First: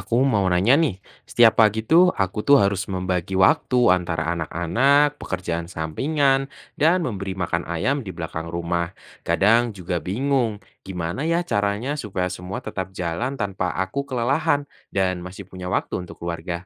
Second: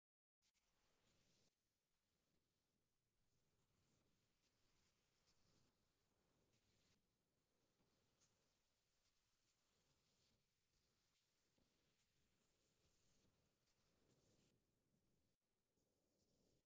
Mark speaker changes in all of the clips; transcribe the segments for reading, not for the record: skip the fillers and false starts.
Speaker 1: Aku mau nanya nih, setiap pagi tuh aku harus membagi waktu antara anak-anak, pekerjaan sampingan, dan memberi makan ayam di belakang rumah. Kadang juga bingung, gimana ya caranya supaya semua tetap jalan tanpa aku kelelahan dan masih punya waktu untuk keluarga.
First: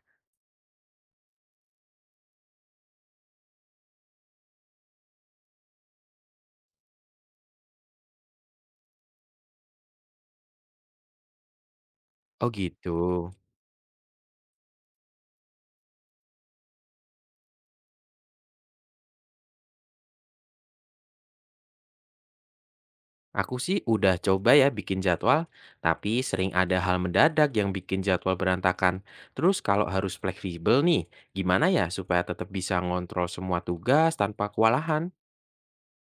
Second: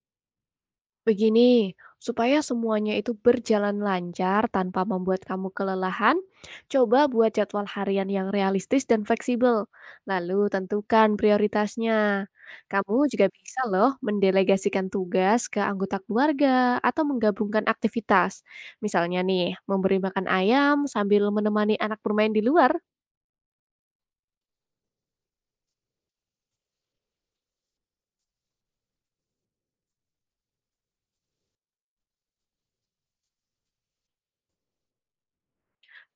Speaker 2: Begini, supaya semuanya itu berjalan lancar tanpa membuat kamu kelelahan, coba buat jadwal harian yang realistis dan fleksibel. Lalu tentukan prioritasnya.
Speaker 1: Oh gitu.
Speaker 2: Kamu juga bisa loh mendelegasikan tugas ke anggota keluarga atau menggabungkan aktivitas. Misalnya nih, memberi makan ayam sambil menemani anak bermain di luar.
Speaker 1: Aku sih udah coba ya bikin jadwal, tapi sering ada hal mendadak yang bikin jadwal berantakan. Terus kalau harus fleksibel nih, gimana ya supaya tetap bisa ngontrol semua tugas tanpa kewalahan?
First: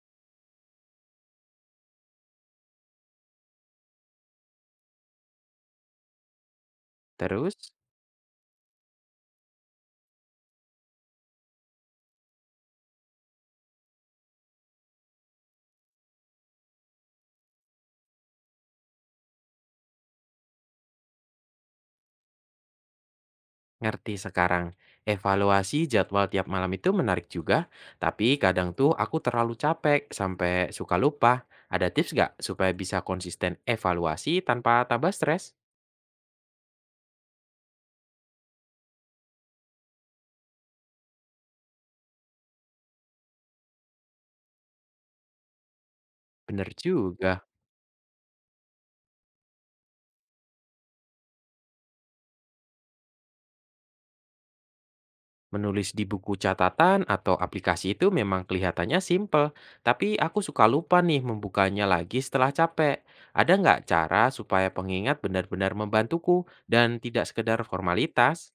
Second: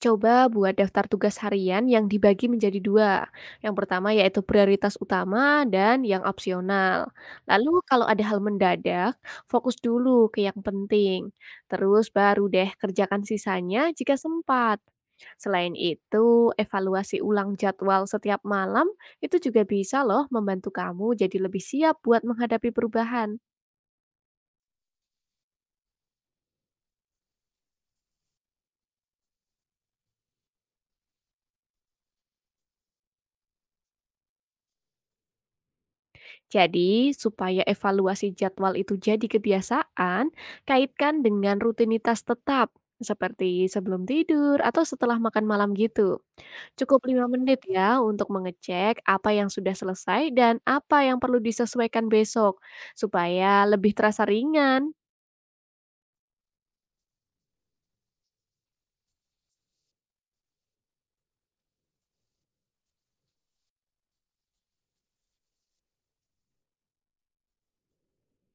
Speaker 2: Coba buat daftar tugas harian yang dibagi menjadi dua. Yang pertama yaitu prioritas utama dan yang opsional.
Speaker 1: Terus,
Speaker 2: Lalu kalau ada hal mendadak, fokus dulu ke yang penting. Terus baru deh kerjakan sisanya jika sempat. Selain itu, evaluasi ulang jadwal setiap malam itu juga bisa loh membantu kamu jadi lebih siap buat menghadapi perubahan.
Speaker 1: ngerti sekarang. Evaluasi jadwal tiap malam itu menarik juga, tapi kadang tuh aku terlalu capek sampai suka lupa. Ada tips nggak supaya bisa konsisten evaluasi tanpa tambah stres?
Speaker 2: Jadi, supaya evaluasi jadwal itu jadi kebiasaan, kaitkan dengan rutinitas tetap, seperti sebelum tidur atau setelah makan malam gitu.
Speaker 1: Bener
Speaker 2: Cukup 5
Speaker 1: juga.
Speaker 2: menit ya untuk mengecek apa yang sudah selesai dan apa yang perlu disesuaikan besok, supaya lebih terasa ringan.
Speaker 1: Menulis di buku catatan atau aplikasi itu memang kelihatannya simple, tapi aku suka lupa nih membukanya lagi setelah capek. Ada nggak cara supaya pengingat benar-benar membantuku dan tidak sekedar formalitas?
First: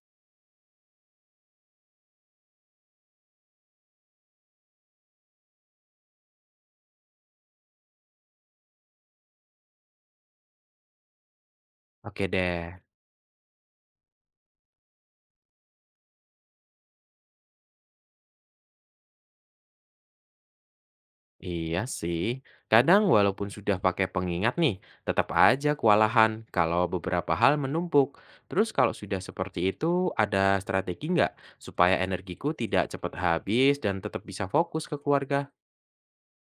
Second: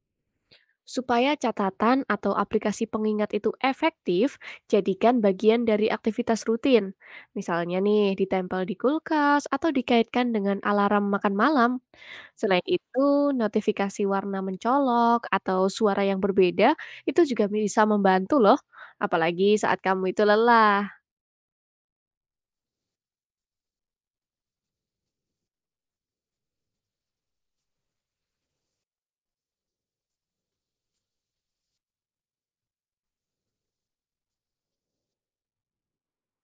Speaker 2: Supaya catatan atau aplikasi pengingat itu efektif, jadikan bagian dari aktivitas rutin. Misalnya nih, ditempel di kulkas atau dikaitkan dengan alarm makan malam.
Speaker 1: Oke
Speaker 2: Selain
Speaker 1: deh.
Speaker 2: itu, notifikasi warna mencolok atau suara yang berbeda itu juga bisa membantu loh, apalagi saat kamu itu lelah.
Speaker 1: Iya sih, kadang walaupun sudah pakai pengingat nih, tetap aja kewalahan kalau beberapa hal menumpuk. Terus kalau sudah seperti itu, ada strategi nggak supaya energiku tidak cepat habis dan tetap bisa fokus ke keluarga?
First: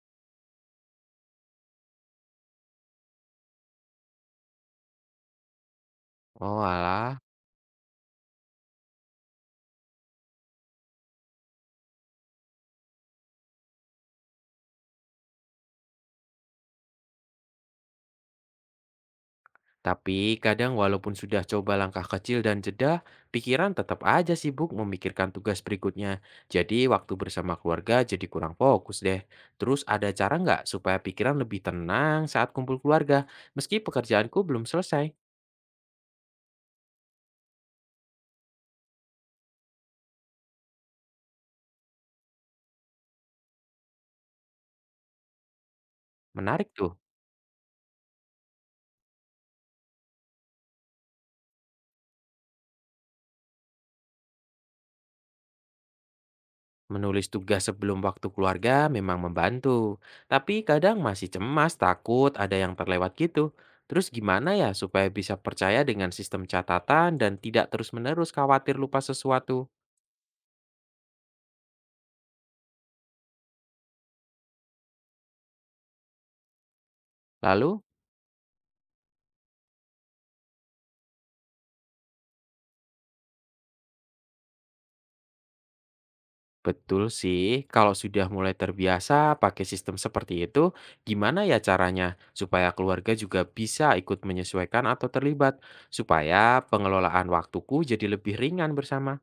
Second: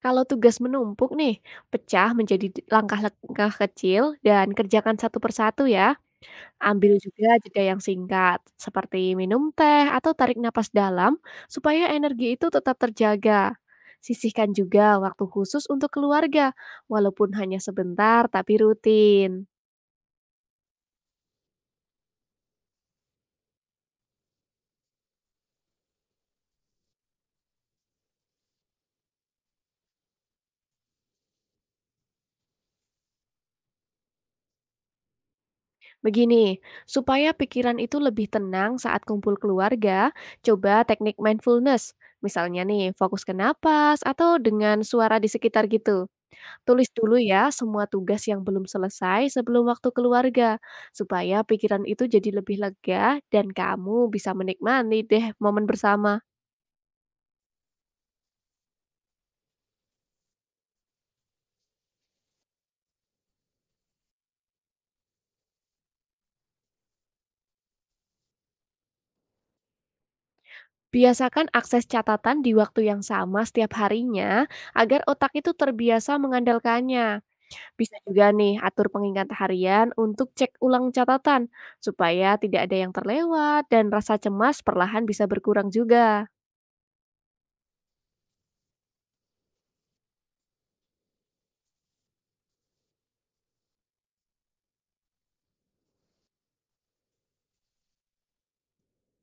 Speaker 2: Kalau tugas menumpuk nih, pecah menjadi langkah-langkah kecil dan kerjakan satu persatu ya.
Speaker 1: Oh
Speaker 2: Ambil
Speaker 1: alah.
Speaker 2: juga jeda yang singkat, seperti minum teh atau tarik napas dalam, supaya energi itu tetap terjaga. Sisihkan juga waktu khusus untuk keluarga, walaupun hanya sebentar tapi rutin.
Speaker 1: Tapi kadang walaupun sudah coba langkah kecil dan jeda, pikiran tetap aja sibuk memikirkan tugas berikutnya. Jadi waktu bersama keluarga jadi kurang fokus deh. Terus ada cara nggak supaya pikiran lebih tenang saat kumpul keluarga, meski pekerjaanku belum selesai?
Speaker 2: Begini, supaya pikiran itu lebih tenang saat kumpul keluarga, coba teknik mindfulness. Misalnya nih, fokus ke napas atau dengan suara di sekitar gitu.
Speaker 1: Menarik
Speaker 2: Tulis
Speaker 1: tuh.
Speaker 2: dulu ya semua tugas yang belum selesai sebelum waktu keluarga, supaya pikiran itu jadi lebih lega dan kamu bisa menikmati deh momen bersama.
Speaker 1: Menulis tugas sebelum waktu keluarga memang membantu. Tapi kadang masih cemas, takut ada yang terlewat gitu. Terus gimana ya supaya bisa percaya dengan sistem catatan dan tidak terus-menerus khawatir lupa sesuatu?
Speaker 2: Biasakan akses catatan di waktu yang sama setiap harinya agar otak itu terbiasa mengandalkannya.
Speaker 1: Lalu?
Speaker 2: Bisa juga nih atur pengingat harian untuk cek ulang catatan, supaya tidak ada yang terlewat dan rasa cemas perlahan bisa berkurang juga.
Speaker 1: Betul sih, kalau sudah mulai terbiasa pakai sistem seperti itu, gimana ya caranya supaya keluarga juga bisa ikut menyesuaikan atau terlibat, supaya pengelolaan waktuku jadi lebih ringan bersama?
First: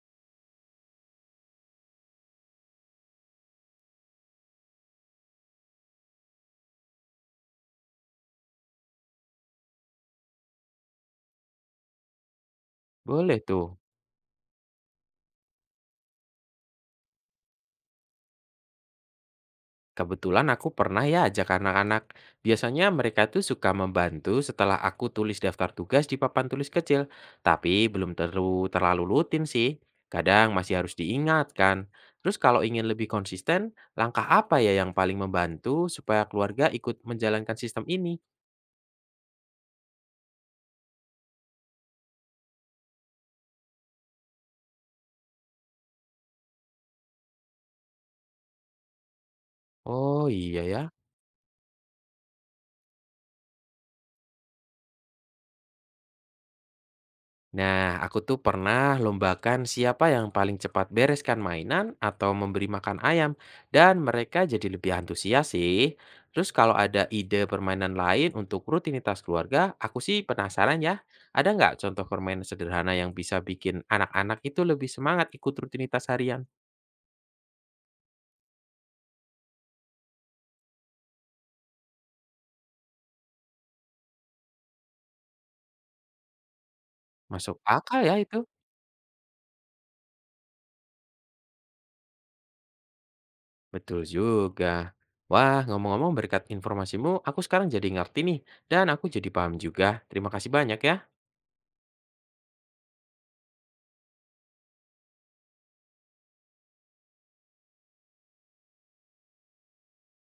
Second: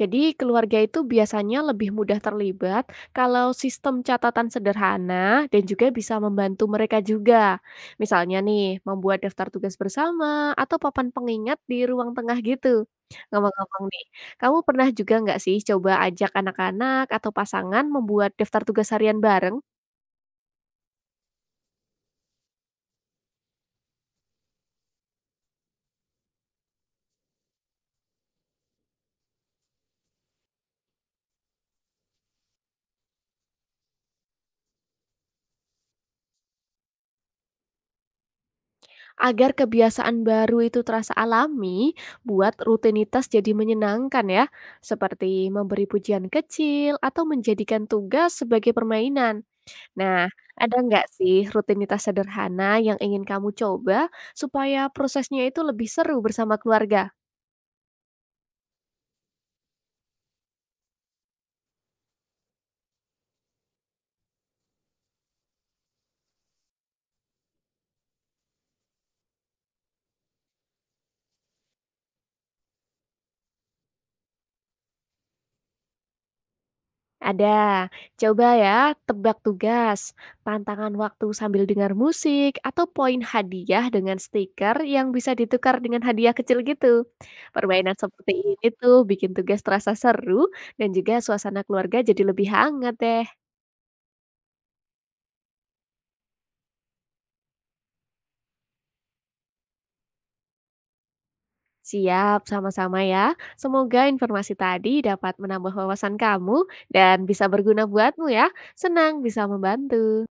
Speaker 2: Jadi keluarga itu biasanya lebih mudah terlibat kalau sistem catatan sederhana dan juga bisa membantu mereka juga. Misalnya nih, membuat daftar tugas bersama atau papan pengingat di ruang tengah gitu.
Speaker 1: Boleh tuh.
Speaker 2: Ngomong-ngomong nih, kamu pernah juga nggak sih coba ajak anak-anak atau pasangan membuat daftar tugas harian bareng?
Speaker 1: Kebetulan aku pernah ya ajak anak-anak. Biasanya mereka itu suka membantu setelah aku tulis daftar tugas di papan tulis kecil, tapi belum terlalu terlalu rutin sih. Kadang masih harus diingatkan. Terus kalau ingin lebih konsisten, langkah apa ya yang paling membantu supaya keluarga ikut menjalankan sistem ini?
Speaker 2: Agar kebiasaan baru itu terasa alami, buat rutinitas jadi menyenangkan ya, seperti memberi pujian kecil atau menjadikan tugas sebagai permainan.
Speaker 1: Oh
Speaker 2: Nah,
Speaker 1: iya
Speaker 2: ada
Speaker 1: ya.
Speaker 2: nggak sih rutinitas sederhana yang ingin kamu coba supaya prosesnya itu lebih seru bersama keluarga?
Speaker 1: Nah, aku tuh pernah lombakan siapa yang paling cepat bereskan mainan atau memberi makan ayam, dan mereka jadi lebih antusias sih. Terus kalau ada ide permainan lain untuk rutinitas keluarga, aku sih penasaran ya. Ada nggak contoh permainan sederhana yang bisa bikin anak-anak itu lebih semangat ikut rutinitas harian?
Speaker 2: Ada. Coba ya, tebak tugas, tantangan waktu sambil dengar musik, atau poin hadiah dengan stiker yang bisa ditukar dengan hadiah kecil gitu.
Speaker 1: Masuk
Speaker 2: Permainan
Speaker 1: akal ya
Speaker 2: seperti
Speaker 1: itu.
Speaker 2: ini tuh bikin tugas terasa seru dan juga suasana keluarga jadi lebih hangat deh.
Speaker 1: Betul juga. Wah, ngomong-ngomong berkat informasimu, aku sekarang jadi ngerti nih, dan aku jadi paham juga. Terima kasih banyak ya.
Speaker 2: Siap, sama-sama ya. Semoga informasi tadi dapat menambah wawasan kamu dan bisa berguna buatmu ya. Senang bisa membantu.